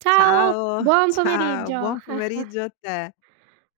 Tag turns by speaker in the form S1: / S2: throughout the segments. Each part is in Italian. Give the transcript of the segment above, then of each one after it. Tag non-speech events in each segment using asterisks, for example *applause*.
S1: Ciao,
S2: Ciao,
S1: buon
S2: ciao,
S1: pomeriggio.
S2: buon pomeriggio a te.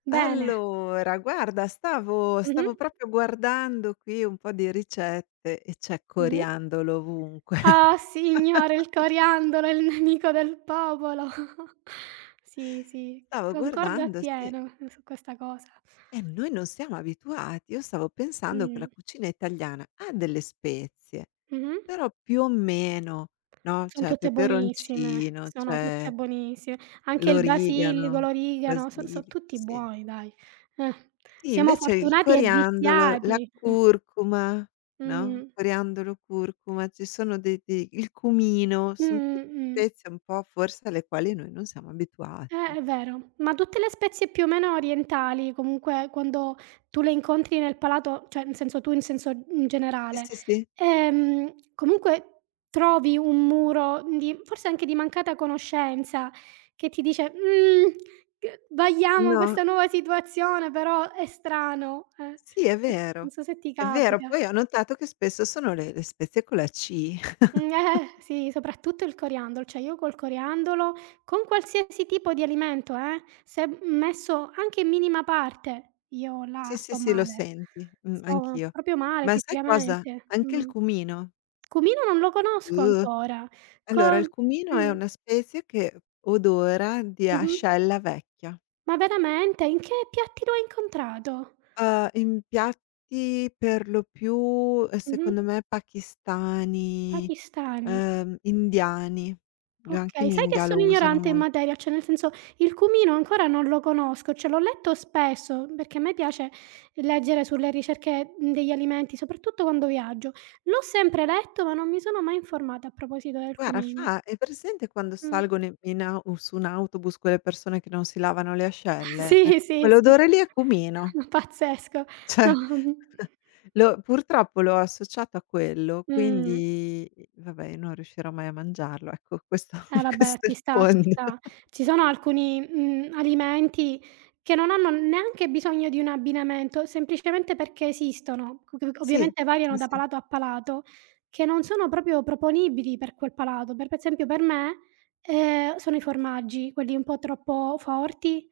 S1: Bene.
S2: Allora, guarda, stavo
S1: Mh-mh,
S2: stavo proprio guardando qui un po' di ricette e c'è
S1: mh-mh.
S2: coriandolo ovunque. *laughs*
S1: Ah signore, il coriandolo è il nemico del popolo. *laughs* Sì, sì,
S2: Stavo
S1: concordo
S2: guardando, sì,
S1: appieno su questa cosa.
S2: e noi non siamo abituati. Io stavo pensando che la
S1: Mh,
S2: cucina italiana ha delle spezie,
S1: mh-mh.
S2: però più o meno, no,
S1: Son
S2: c'è
S1: tutte buonissime,
S2: peperoncino,
S1: sono tutte
S2: c'è
S1: buonissime. Anche il basilico,
S2: l'origano,
S1: l'origano, so
S2: basilico,
S1: tutti
S2: sì.
S1: buoni, dai. Eh,
S2: Sì,
S1: siamo
S2: invece il
S1: fortunati e
S2: coriandolo, la
S1: viziati.
S2: curcuma,
S1: Eh,
S2: no,
S1: mh,
S2: coriandolo, curcuma, ci sono dei dei il cumino,
S1: mh,
S2: son tutte
S1: mh.
S2: spezie un po' forse alle quali noi non siamo abituati.
S1: È vero, ma tutte le spezie più o meno orientali, comunque quando tu le incontri nel palato, cioè in senso in
S2: Sì,
S1: generale,
S2: sì, sì.
S1: comunque trovi un muro di, forse anche di, mancata conoscenza che ti dice: g vagliamo
S2: No,
S1: questa nuova situazione, però è strano."
S2: sì è
S1: *laughs* Non
S2: vero,
S1: so se ti
S2: è vero.
S1: capita.
S2: Poi ho notato che spesso sono le spezie con la C. *laughs*
S1: Mhmm, sì, soprattutto il coriandolo, cioè io col coriandolo, con qualsiasi tipo di alimento, se messo anche in minima parte, io là
S2: Sì, sì,
S1: sto
S2: sì, lo
S1: male.
S2: senti.
S1: Sto
S2: Anch'io.
S1: proprio male
S2: Ma sai cosa?
S1: fisicamente.
S2: Anche il
S1: Mh.
S2: cumino.
S1: Cumino non lo conosco
S2: Uh.
S1: ancora. Co
S2: Allora il cumino è
S1: Mh,
S2: una spezia che odora di
S1: mh-mh.
S2: ascella vecchia.
S1: Ma veramente? In che piatti lo hai incontrato?
S2: In piatti per lo più,
S1: Mh-mh.
S2: secondo me pakistani,
S1: Pakistani.
S2: indiani. Lo Anche
S1: Okay,
S2: in
S1: sai che
S2: India
S1: sono
S2: lo usano
S1: ignorante in
S2: molto.
S1: materia, cioè nel senso il cumino ancora non lo conosco, cioè l'ho letto spesso, perché a me piace leggere sulle ricerche, degli alimenti, soprattutto quando viaggio. L'ho sempre letto, ma non mi sono mai informata a proposito del
S2: Guarda, fa
S1: cumino.
S2: hai presente quando
S1: Mh.
S2: salgono in in au u su un autobus quelle persone che non si lavano le
S1: *laughs*
S2: ascelle?
S1: Sì,
S2: Ecco,
S1: sì, sì.
S2: quell'odore lì è cumino.
S1: *laughs*
S2: *laughs*
S1: Pazzesco.
S2: Cioè lo purtroppo l'ho associato a quello,
S1: Mh.
S2: quindi i vabbè io non riuscirò mai a mangiarlo, ecco questo
S1: Eh,
S2: *laughs*
S1: vabbè,
S2: questo è
S1: ci
S2: il
S1: sta, ci
S2: fondo.
S1: sta. Ci sono alcuni, alimenti che non hanno neanche bisogno di un abbinamento, semplicemente perché esistono, c c
S2: Sì,
S1: ovviamente variano
S2: sì,
S1: da
S2: sì,
S1: palato a palato, che non sono proprio proponibili per quel palato. Per esempio, per me, sono i formaggi, quelli un po' troppo forti,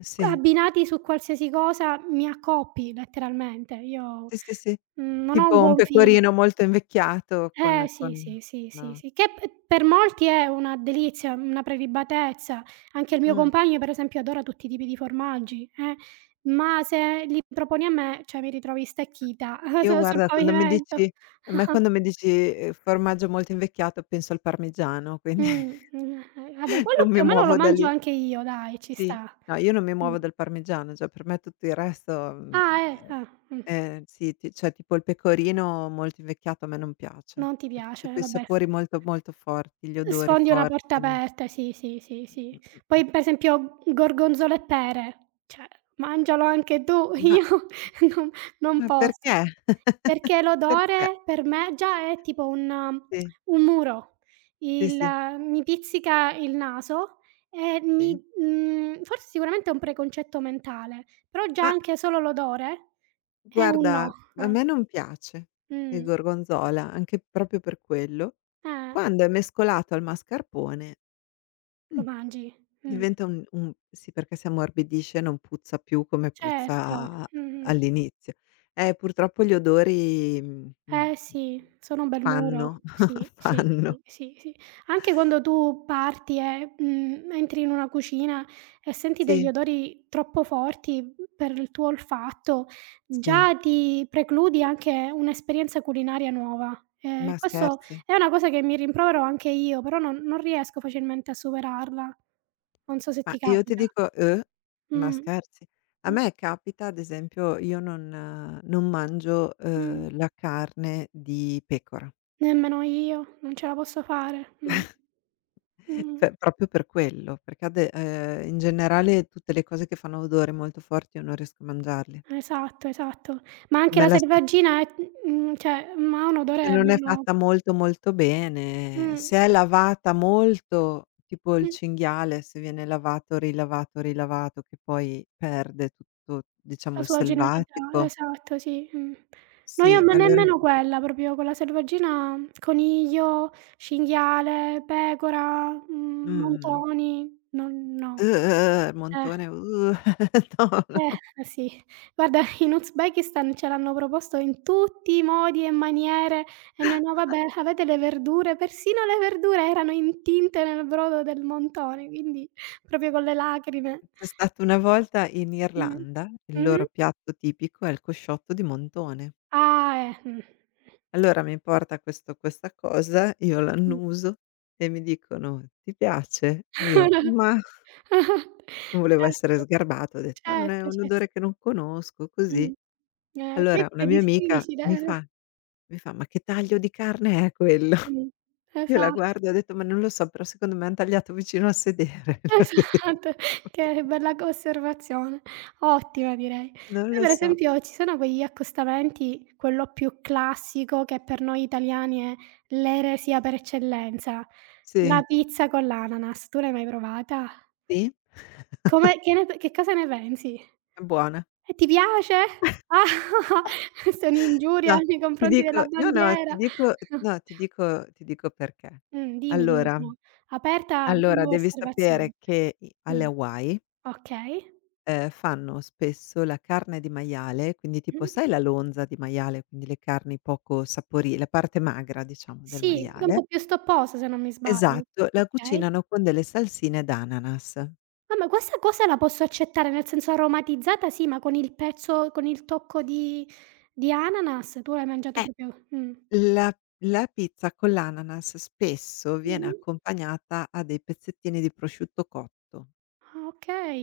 S2: sì.
S1: abbinati su qualsiasi cosa mi accoppi letteralmente. Io,
S2: Sì, sì, sì.
S1: non ho un
S2: Tipo un
S1: buon fi
S2: pecorino molto invecchiato con
S1: eh, sì, sì, sì, sì,
S2: no.
S1: sì, che p per molti è una delizia, una prelibatezza. Anche il mio
S2: Mh.
S1: compagno per esempio adora tutti i tipi di formaggi, ma se li proponi a me, cioè mi ritrovi stecchita *laughs*
S2: Io
S1: sul
S2: guarda quando mi
S1: pavimento.
S2: dici, a me quando mi dici, formaggio molto invecchiato penso al parmigiano, quindi
S1: Vabbè,
S2: *laughs*
S1: quello
S2: non
S1: più
S2: mi
S1: o meno lo
S2: muovo da
S1: mangio
S2: lì.
S1: anche io, dai, ci
S2: Sì.
S1: sta.
S2: No, io non mi
S1: Mh.
S2: muovo dal parmigiano, cioè per me tutto il resto,
S1: Ah,
S2: ehm,
S1: ah.
S2: sì, ti cioè tipo il pecorino molto invecchiato a me non piace.
S1: Non ti
S2: Tutti
S1: piace,
S2: quei
S1: vabbè, s
S2: sapori molto, molto forti, gli odori
S1: sfondi una porta
S2: forti.
S1: aperta, sì, sì, sì, sì.
S2: Mh, mh, mh.
S1: Poi per esempio gorgonzola e pere, cioè mangialo anche tu, *laughs*
S2: Ma
S1: io non non
S2: ma
S1: posso.
S2: perché? *laughs*
S1: Perché
S2: Perché?
S1: l'odore per me già è tipo un
S2: Sì,
S1: muro.
S2: sì,
S1: Il
S2: sì,
S1: Mi pizzica il naso e
S2: sì.
S1: forse sicuramente è un preconcetto mentale, però già
S2: Ma
S1: anche solo l'odore è un
S2: guarda,
S1: no.
S2: a me non piace il
S1: Mh.
S2: gorgonzola, anche proprio per quello. Mh.
S1: Eh,
S2: Quando è mescolato al mascarpone, mh,
S1: lo mangi. Mh.
S2: diventa un sì, perché si ammorbidisce e non puzza più come
S1: Certo.
S2: puzza
S1: Mh-mh.
S2: all'inizio. Purtroppo gli odori,
S1: Eh, sì, sono un bel muro.
S2: fanno,
S1: Sì,
S2: *laughs*
S1: sì,
S2: fanno.
S1: sì, sì, sì. Anche quando tu parti e, entri in una cucina e senti degli
S2: Sì,
S1: odori troppo forti, per il tuo olfatto,
S2: sì,
S1: già ti precludi anche un'esperienza culinaria nuova.
S2: ma
S1: Questo
S2: scherzi.
S1: è una cosa che mi rimprovero anche io, però non riesco facilmente a superarla. Non so se
S2: Ma
S1: ti
S2: io ti
S1: capita.
S2: dico: "Uh? Ma
S1: Mh,
S2: scherzi?" A
S1: mh,
S2: me capita, ad esempio, io non mangio,
S1: mh.
S2: la carne di pecora,
S1: Nemmeno io, non ce la posso fare. Mh.
S2: *laughs*
S1: Mh-mh.
S2: cioè proprio per quello, perché ade in generale tutte le cose che fanno odore molto forte io non riesco a mangiarle.
S1: Esatto, esatto. Ma anche
S2: Me
S1: la
S2: la so
S1: selvaggina è, cioè, ha un
S2: Se
S1: odore
S2: non è
S1: bello,
S2: fatta molto, molto bene,
S1: mh,
S2: se è lavata molto, tipo il
S1: mh,
S2: cinghiale, se viene lavato, rilavato, rilavato, che poi perde tutto, diciamo,
S1: la
S2: il
S1: sua genuinità,
S2: selvatico
S1: esatto, sì. No, io,
S2: sì,
S1: ma
S2: allora.
S1: nemmeno quella, proprio con la selvaggina coniglio, cinghiale, pecora,
S2: Mh-mh.
S1: montoni, non, no, eh.
S2: Montone. *laughs* No, no.
S1: Sì. Guarda, in Uzbekistan ce l'hanno proposto in tutti i modi e maniere e noi: "No, vabbè, avete le verdure", persino le verdure erano intinte nel brodo del montone, quindi proprio con le lacrime.
S2: C'è stata una volta in
S1: Mh.
S2: Irlanda, il
S1: Mh-mh.
S2: loro piatto tipico è il cosciotto di montone.
S1: Ah, mh.
S2: Allora mi porta questo, questa cosa, io
S1: Mh.
S2: l'annuso e mi dicono: "Ti piace?" E io:
S1: *laughs*
S2: "Mah." Non volevo essere
S1: Certo,
S2: sgarbata, ho detto: "Ma non è
S1: certo,
S2: un
S1: cer
S2: odore che non conosco, così."
S1: mh. Poi
S2: Allora una
S1: pure
S2: mia amica
S1: difficile,
S2: mi
S1: eh.
S2: fa, mi fa: "Ma che taglio di carne è quello?"
S1: Mh.
S2: Io la
S1: Esatto.
S2: guardo e ho detto: "Ma non lo so, però secondo me han tagliato vicino al sedere." *laughs*
S1: Esatto, che bella co osservazione, ottima direi.
S2: Non
S1: Poi
S2: lo
S1: per
S2: so.
S1: esempio ci sono quegli accostamenti, quello più classico che per noi italiani è l'eresia per eccellenza: la
S2: Sì,
S1: pizza con l'ananas. Tu l'hai mai provata?
S2: sì?
S1: Come che ne p Che cosa ne pensi?
S2: È buona.
S1: E ti piace? Ah, *laughs* questa è un'ingiuria
S2: No,
S1: nei
S2: ti
S1: confronti della
S2: dico no, no, ti
S1: bandiera.
S2: dico no,
S1: *laughs*
S2: ti dico, perché.
S1: Dimmi, dimmi,
S2: Allora
S1: sono aperta a
S2: allora
S1: nuove
S2: devi
S1: osservazioni.
S2: sapere che i alle
S1: Mh,
S2: Hawaii,
S1: okay.
S2: fanno spesso la carne di maiale, quindi tipo
S1: Mh.
S2: sai la lonza di maiale, quindi le carni poco sapori la parte magra diciamo del
S1: Sì, che è un
S2: maiale,
S1: po' più stopposa, se non mi sbaglio.
S2: esatto, la
S1: Okay.
S2: cucinano con delle salsine d'ananas.
S1: Ah, ma questa cosa la posso accettare, nel senso aromatizzata sì, ma con il pezzo con il tocco di ananas? Tu l'hai mangiato
S2: Eh,
S1: proprio, mh.
S2: La la pizza con l'ananas spesso viene
S1: Mh-mh.
S2: accompagnata a dei pezzettini di prosciutto cotto.
S1: Ah, okay.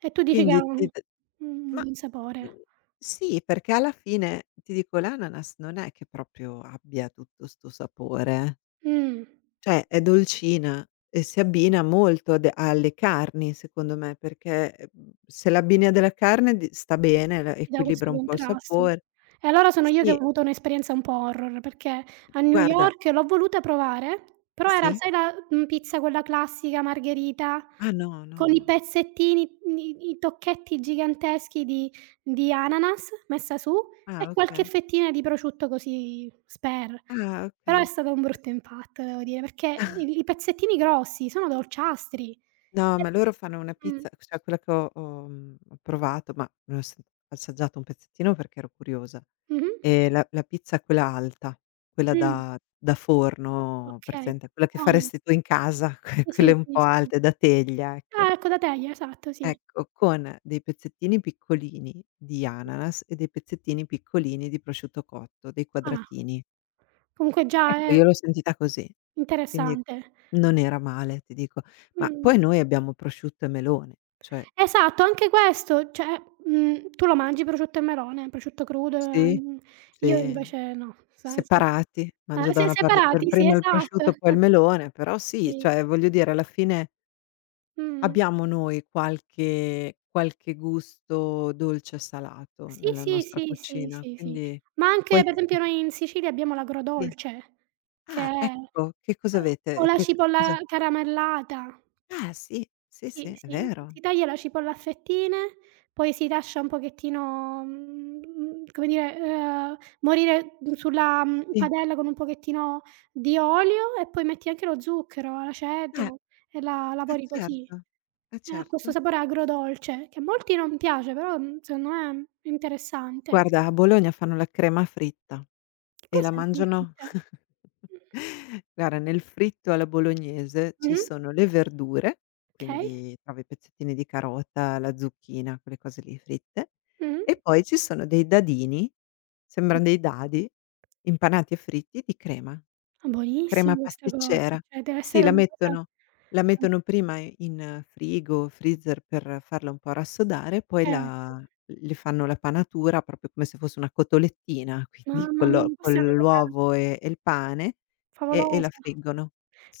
S1: E tu dici che
S2: Quindi
S1: ha
S2: ti
S1: un
S2: d Ma,
S1: buon sapore.
S2: mhmm, sì, perché alla fine ti dico l'ananas non è che proprio abbia tutto 'sto sapore,
S1: Mh.
S2: cioè è dolcina e si abbina molto ad alle carni secondo me, perché, se l'abbini a della carne di sta bene, la
S1: Ti dà questo
S2: equilibra un po' il
S1: contrasto.
S2: sapore.
S1: E allora sono io che ho
S2: Sì,
S1: avuto un'esperienza un po' horror, perché a New
S2: guarda,
S1: York l'ho voluta provare, però era,
S2: sì?
S1: sai, la, pizza quella classica margherita,
S2: Ah no,
S1: con i
S2: no.
S1: pezzettini, i tocchetti giganteschi di ananas, messa su,
S2: Ah,
S1: e qualche
S2: okay.
S1: fettina di prosciutto così spare.
S2: Ah,
S1: Però è
S2: okay.
S1: stato un brutto impatto, devo dire, perché i pezzettini grossi sono dolciastri.
S2: No,
S1: E
S2: ma loro fanno una
S1: mh.
S2: pizza, cioè quella che ho provato, ma ne ho assaggiato un pezzettino perché ero curiosa.
S1: Mh-mh.
S2: La pizza quella alta, quella
S1: Mh,
S2: da forno,
S1: okay.
S2: presente, quella che
S1: Buoni.
S2: faresti tu in casa, *laughs*
S1: Sì,
S2: quelle
S1: sì,
S2: un
S1: sì,
S2: po'
S1: sì.
S2: alte, da teglia, ecco.
S1: Ah, ecco, da teglia, esatto, sì.
S2: Ecco, con dei pezzettini piccolini di ananas e dei pezzettini piccolini di prosciutto cotto, dei
S1: Ah,
S2: quadratini.
S1: comunque già
S2: Ecco,
S1: è
S2: io l'ho sentita così, quindi
S1: interessante.
S2: non era male, ti dico. Ma
S1: Mh.
S2: poi noi abbiamo prosciutto e melone, cioè
S1: Esatto, anche questo, cioè, tu lo mangi prosciutto e melone, prosciutto crudo,
S2: sì,
S1: io
S2: sì,
S1: invece no. Sa sa
S2: separati. Mangio da
S1: se
S2: una parte per
S1: separati, sì,
S2: prima il
S1: esatto.
S2: prosciutto, poi il
S1: *laughs*
S2: melone, però sì,
S1: Sì.
S2: cioè voglio dire alla fine
S1: Mh.
S2: abbiamo noi qualche gusto dolce e salato
S1: Sì,
S2: nella
S1: sì,
S2: nostra
S1: sì, sì,
S2: cucina,
S1: sì, sì.
S2: quindi
S1: Ma anche
S2: poi
S1: per
S2: ti
S1: esempio
S2: *laughs*
S1: noi in Sicilia abbiamo
S2: sì.
S1: l'agrodolce, che
S2: Ah,
S1: è
S2: ecco, che cosa
S1: eh, o
S2: avete?
S1: la
S2: Che cosa
S1: cipolla caramellata.
S2: Ah sì, sì,
S1: Sì,
S2: sì, è
S1: sì,
S2: vero.
S1: si taglia la cipolla a fettine, poi si lascia un pochettino, come dire, morire, sulla,
S2: Sì.
S1: padella con un pochettino di olio, e poi metti anche lo zucchero,
S2: Eh,
S1: l'aceto, e la
S2: eh
S1: lavori così.
S2: certo, eh
S1: E ha questo
S2: certo.
S1: sapore agrodolce che a molti non piace, però, secondo me è interessante.
S2: Guarda, a Bologna fanno la crema fritta.
S1: Che
S2: E la
S1: cos'è che mi
S2: mangiano,
S1: pizza?
S2: *laughs* guarda, nel fritto alla bolognese ci
S1: Mh-mh.
S2: sono le verdure,
S1: Okay.
S2: quindi trovi i pezzettini di carota, la zucchina, quelle cose lì fritte,
S1: Mh-mh.
S2: e poi ci sono dei dadini,
S1: Mh.
S2: sembran dei dadi, impanati e fritti di crema. Crema
S1: Buonissima questa cosa,
S2: pasticcera.
S1: cioè
S2: Sì,
S1: dev'essere
S2: la
S1: una cosa,
S2: mettono la
S1: mh,
S2: mettono prima in frigo, freezer per farla un po' rassodare, poi
S1: certo.
S2: la le fanno la panatura proprio come se fosse una cotolettina, quindi
S1: Mamma
S2: con
S1: mia,
S2: l'o
S1: ma questa è una
S2: con
S1: cosa
S2: l'uovo e il pane e la
S1: favolosa.
S2: friggono.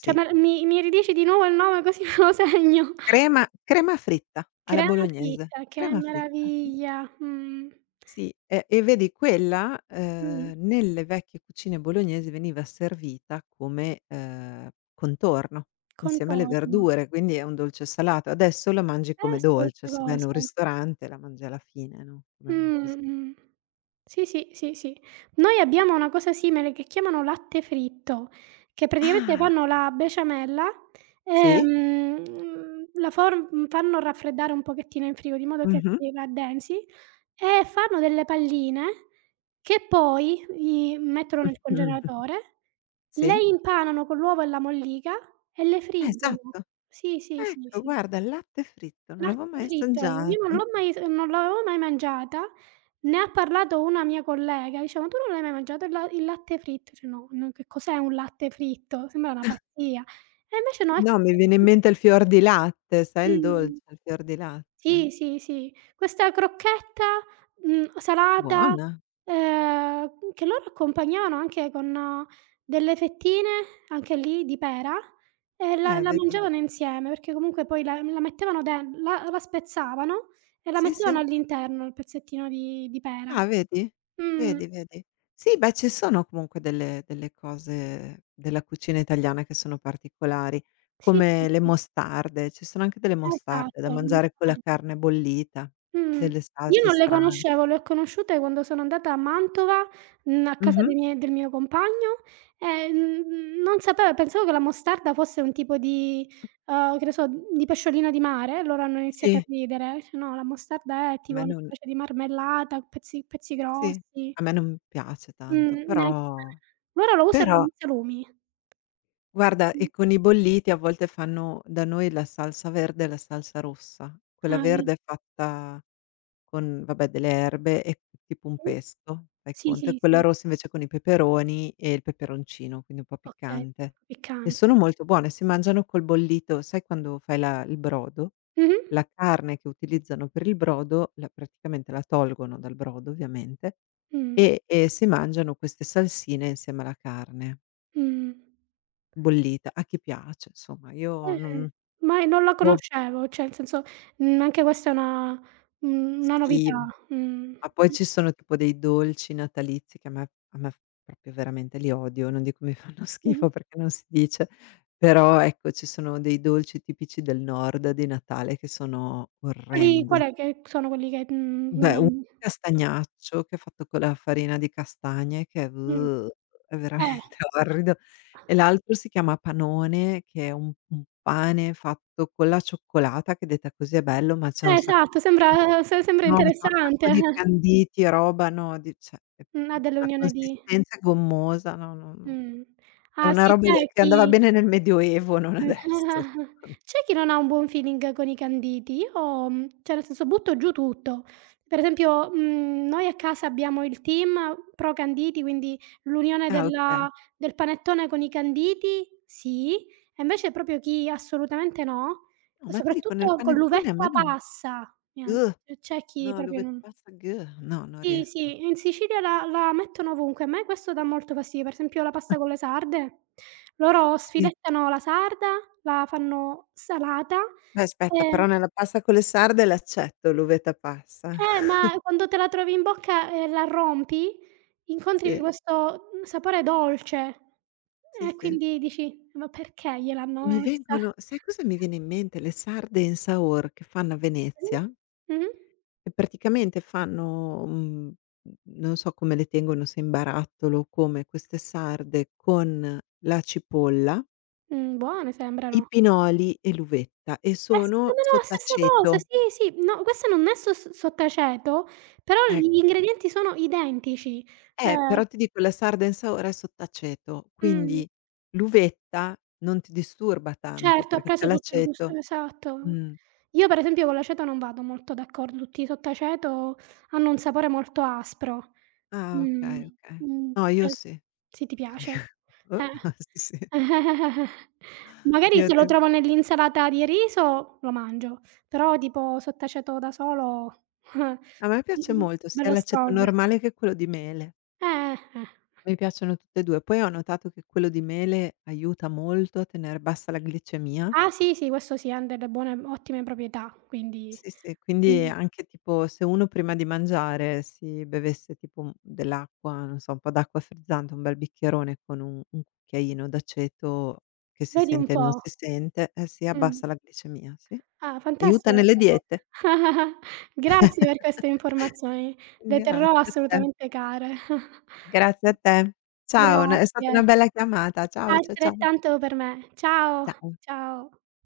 S1: Cioè, me mi mi ridici di nuovo il nome così *laughs* me lo segno.
S2: Crema fritta alla
S1: Crema
S2: bolognese,
S1: fritta, che
S2: crema fritta, sì.
S1: meraviglia. Mh.
S2: Sì, e vedi quella,
S1: Mh.
S2: nelle vecchie cucine bolognesi veniva servita come, contorno insieme alle
S1: Contorno.
S2: verdure, quindi è un dolce salato. Adesso la mangi come
S1: Pesco
S2: dolce,
S1: queste
S2: se vai in
S1: cose.
S2: un ristorante la mangi alla fine, no,
S1: Mh,
S2: come così.
S1: mh. Sì, sì, sì, sì. Noi abbiamo una cosa simile che chiamano latte fritto, che praticamente
S2: Ah!
S1: fanno la besciamella,
S2: Sì.
S1: ehm, la for fanno raffreddare un pochettino in frigo di modo che
S2: Mh-mh.
S1: si addensi, e fanno delle palline che poi i mettono nel
S2: *laughs* Mh-mh.
S1: congelatore, le
S2: Sì.
S1: impanano con l'uovo e la mollica, e le friggono.
S2: Esatto.
S1: Sì, sì, sì,
S2: Ecco,
S1: sì.
S2: guarda, il latte fritto, non l'avevo
S1: Pasta
S2: mai
S1: fritta, io
S2: assaggiato.
S1: non l'avevo mai mangiata, ne ha parlato una mia collega, diceva: "Ma tu non l'hai mai mangiato il latte fritto?" Dice: "No, non, che cos'è un latte fritto? Sembra una pazzia." E invece no, è
S2: No, mi
S1: questa,
S2: viene in mente il fior di latte, sai il
S1: mh.
S2: dolce, il fior di
S1: Sì,
S2: latte?
S1: sì, sì. Questa crocchetta, salata,
S2: Buona.
S1: che loro accompagnavano anche con delle fettine, anche lì di pera, e la la
S2: Vedi.
S1: mangiavano insieme, perché comunque poi la mettevano den la la spezzavano e la
S2: Sì,
S1: mettevano
S2: sì.
S1: all'interno il pezzettino di pera.
S2: Ah, vedi?
S1: Mh.
S2: Vedi, vedi. Sì, beh, ci sono comunque delle cose della cucina italiana che sono particolari,
S1: Sì, sì,
S2: come le
S1: sì.
S2: mostarde. Ci sono anche delle mostarde
S1: Esatto,
S2: da mangiare con la
S1: nostalgico.
S2: carne bollita,
S1: Mh.
S2: delle
S1: Io
S2: salse
S1: non le
S2: strane.
S1: conoscevo, le ho conosciute quando sono andata a Mantova, a casa
S2: Mh-mh.
S1: dei miei del mio compagno, e, non sapevo, pensavo che la mostarda fosse un tipo di, che ne so, di pesciolino di mare, loro hanno iniziato a
S2: Sì,
S1: ridere. Dice: "No, la mostarda è
S2: a
S1: tipo
S2: me
S1: una
S2: non
S1: specie di marmellata, pezzi pezzi
S2: sì,
S1: grossi."
S2: a me non piace
S1: Mh,
S2: tanto,
S1: neanche *unintelligible* me.
S2: però,
S1: Loro lo usano
S2: però
S1: nei salumi.
S2: guarda,
S1: Mh.
S2: e con i bolliti a volte fanno da noi la salsa verde e la salsa rossa. Quella
S1: Ah, vedi.
S2: verde è fatta con vabbè delle erbe e tipo un
S1: Tu?
S2: pesto, fai
S1: Sì,
S2: conto, e
S1: sì,
S2: quella
S1: sì.
S2: rossa invece con i peperoni e il peperoncino, quindi un po'
S1: Okay,
S2: piccante. E sono
S1: piccante.
S2: molto buone, si mangiano col bollito, sai quando fai la il brodo,
S1: Mh-mh.
S2: la carne che utilizzano per il brodo, la praticamente la tolgono dal brodo ovviamente,
S1: Mh.
S2: e si mangiano queste salsine insieme alla carne
S1: Mh.
S2: bollita, a chi piace insomma. Io
S1: Eh,
S2: non
S1: ma non la
S2: Boh.
S1: conoscevo, cioè nel senso, anche questa è una novità.
S2: Sì.
S1: Mh.
S2: Ma poi ci sono tipo dei dolci natalizi che a me proprio veramente li odio, non dico mi *laughs* fanno
S1: Mh-mh.
S2: schifo perché non si dice, però ecco ci sono dei dolci tipici del nord di Natale che sono
S1: Quali
S2: orrendi.
S1: qual è che sono quelli che, non
S2: Beh, un
S1: hai
S2: castagnaccio che è fatto con la farina di castagne che è
S1: mh,
S2: veramente
S1: eh.
S2: *laughs* orrido, e l'altro si chiama panone che è un pane fatto con la cioccolata che detta così è bello, ma c'ha un sacco
S1: Esatto,
S2: di
S1: sembra se sembra
S2: No, c'ha un
S1: interessante.
S2: sacco di
S1: *laughs*
S2: canditi e roba, no, di cioè, è
S1: Ha
S2: la
S1: dell'unione di
S2: consistenza è gommosa, no, no, no.
S1: mh.
S2: È
S1: Ah,
S2: una
S1: sì,
S2: roba d
S1: c'è
S2: che andava
S1: chi
S2: bene nel Medioevo, non adesso,
S1: *laughs*
S2: secon
S1: c'è chi non ha un buon feeling con i canditi. Io, cioè nel senso butto giù tutto. Per esempio, noi a casa abbiamo il team pro canditi, quindi l'unione
S2: ah, okay.
S1: del panettone con i canditi, sì, e invece proprio chi assolutamente no,
S2: No, ma ti dico nel
S1: soprattutto con
S2: panettone a me
S1: l'uvetta
S2: non
S1: passa, niente,
S2: uh,
S1: c'è chi
S2: no,
S1: proprio
S2: l'uvetta
S1: non,
S2: passa, no, non
S1: sì,
S2: riesco.
S1: sì, in Sicilia la mettono ovunque. A me questo dà molto fastidio. Per esempio la pasta con le sarde, loro
S2: Sì.
S1: sfilettano la sarda, la fanno salata,
S2: Beh, aspetta,
S1: ehm
S2: però nella pasta con le sarde l'accetto l'uvetta passa. *laughs*
S1: ma quando te la trovi in bocca e la rompi, incontri
S2: Sì,
S1: questo, sapore dolce,
S2: sì,
S1: e
S2: sì.
S1: quindi dici: "Ma perché gliel'hanno
S2: Mi
S1: messa?"
S2: vengono Sai cosa mi viene in mente? Le sarde in saor che fanno a
S1: Mh-mh.
S2: Venezia.
S1: Mh-mh.
S2: E praticamente fanno, non so come le tengono, se in barattolo o come, queste sarde con la cipolla,
S1: Buone
S2: i
S1: sembrano.
S2: pinoli e l'uvetta e
S1: S Più o
S2: sono
S1: meno la stessa cosa,
S2: sott'aceto.
S1: sì, sì. No, questo non è sos sottaceto, però l
S2: Eh,
S1: gli ingredienti sono identici. Ehm
S2: però ti dico la sarda in saora è sott'aceto,
S1: mh,
S2: quindi l'uvetta non ti disturba tanto
S1: certo, ha
S2: perché c'è
S1: preso tutto il gusto,
S2: l'aceto.
S1: esatto.
S2: Mh.
S1: Io per esempio con l'aceto non vado molto d'accordo, tutti i sottaceto hanno un sapore molto aspro.
S2: Ah,
S1: Mh,
S2: okay, okay.
S1: mh,
S2: No, io
S1: ce
S2: sì.
S1: sì, ti piace?
S2: *laughs* Uh,
S1: Eh.
S2: sì, sì.
S1: *laughs* Magari
S2: Io
S1: se lo
S2: de
S1: trovo nell'insalata di riso lo mangio, però tipo sottaceto da solo
S2: A
S1: *laughs*
S2: me piace
S1: Mh-mh.
S2: molto sia
S1: Bello
S2: l'aceto
S1: strong.
S2: normale che quello di mele.
S1: Eh, eh.
S2: Mi piacciono tutte e 2. Poi ho notato che quello di mele aiuta molto a tener bassa la glicemia.
S1: Ah, sì, sì, questo sì, han delle buone ottime proprietà, quindi
S2: Sì, sì, quindi
S1: mh.
S2: anche tipo se uno prima di mangiare si bevesse tipo, dell'acqua, non so, un po' d'acqua frizzante, un bel bicchierone con un cucchiaino d'aceto che si
S1: Vedi un
S2: sente e non
S1: po'.
S2: si sente, eh sì,
S1: Mh.
S2: abbassa la glicemia, sì.
S1: Ah,
S2: Aiuta
S1: fantastica
S2: nelle
S1: questa cosa.
S2: diete.
S1: *laughs* Grazie per queste
S2: *laughs*
S1: informazioni, le terrò
S2: Grazie a te.
S1: assolutamente care. *laughs*
S2: Grazie a te. Ciao, n è stata
S1: Grazie.
S2: una bella chiamata. Ciao, ciao.
S1: Altrettanto per me. Ciao,
S2: Ciao.
S1: ciao.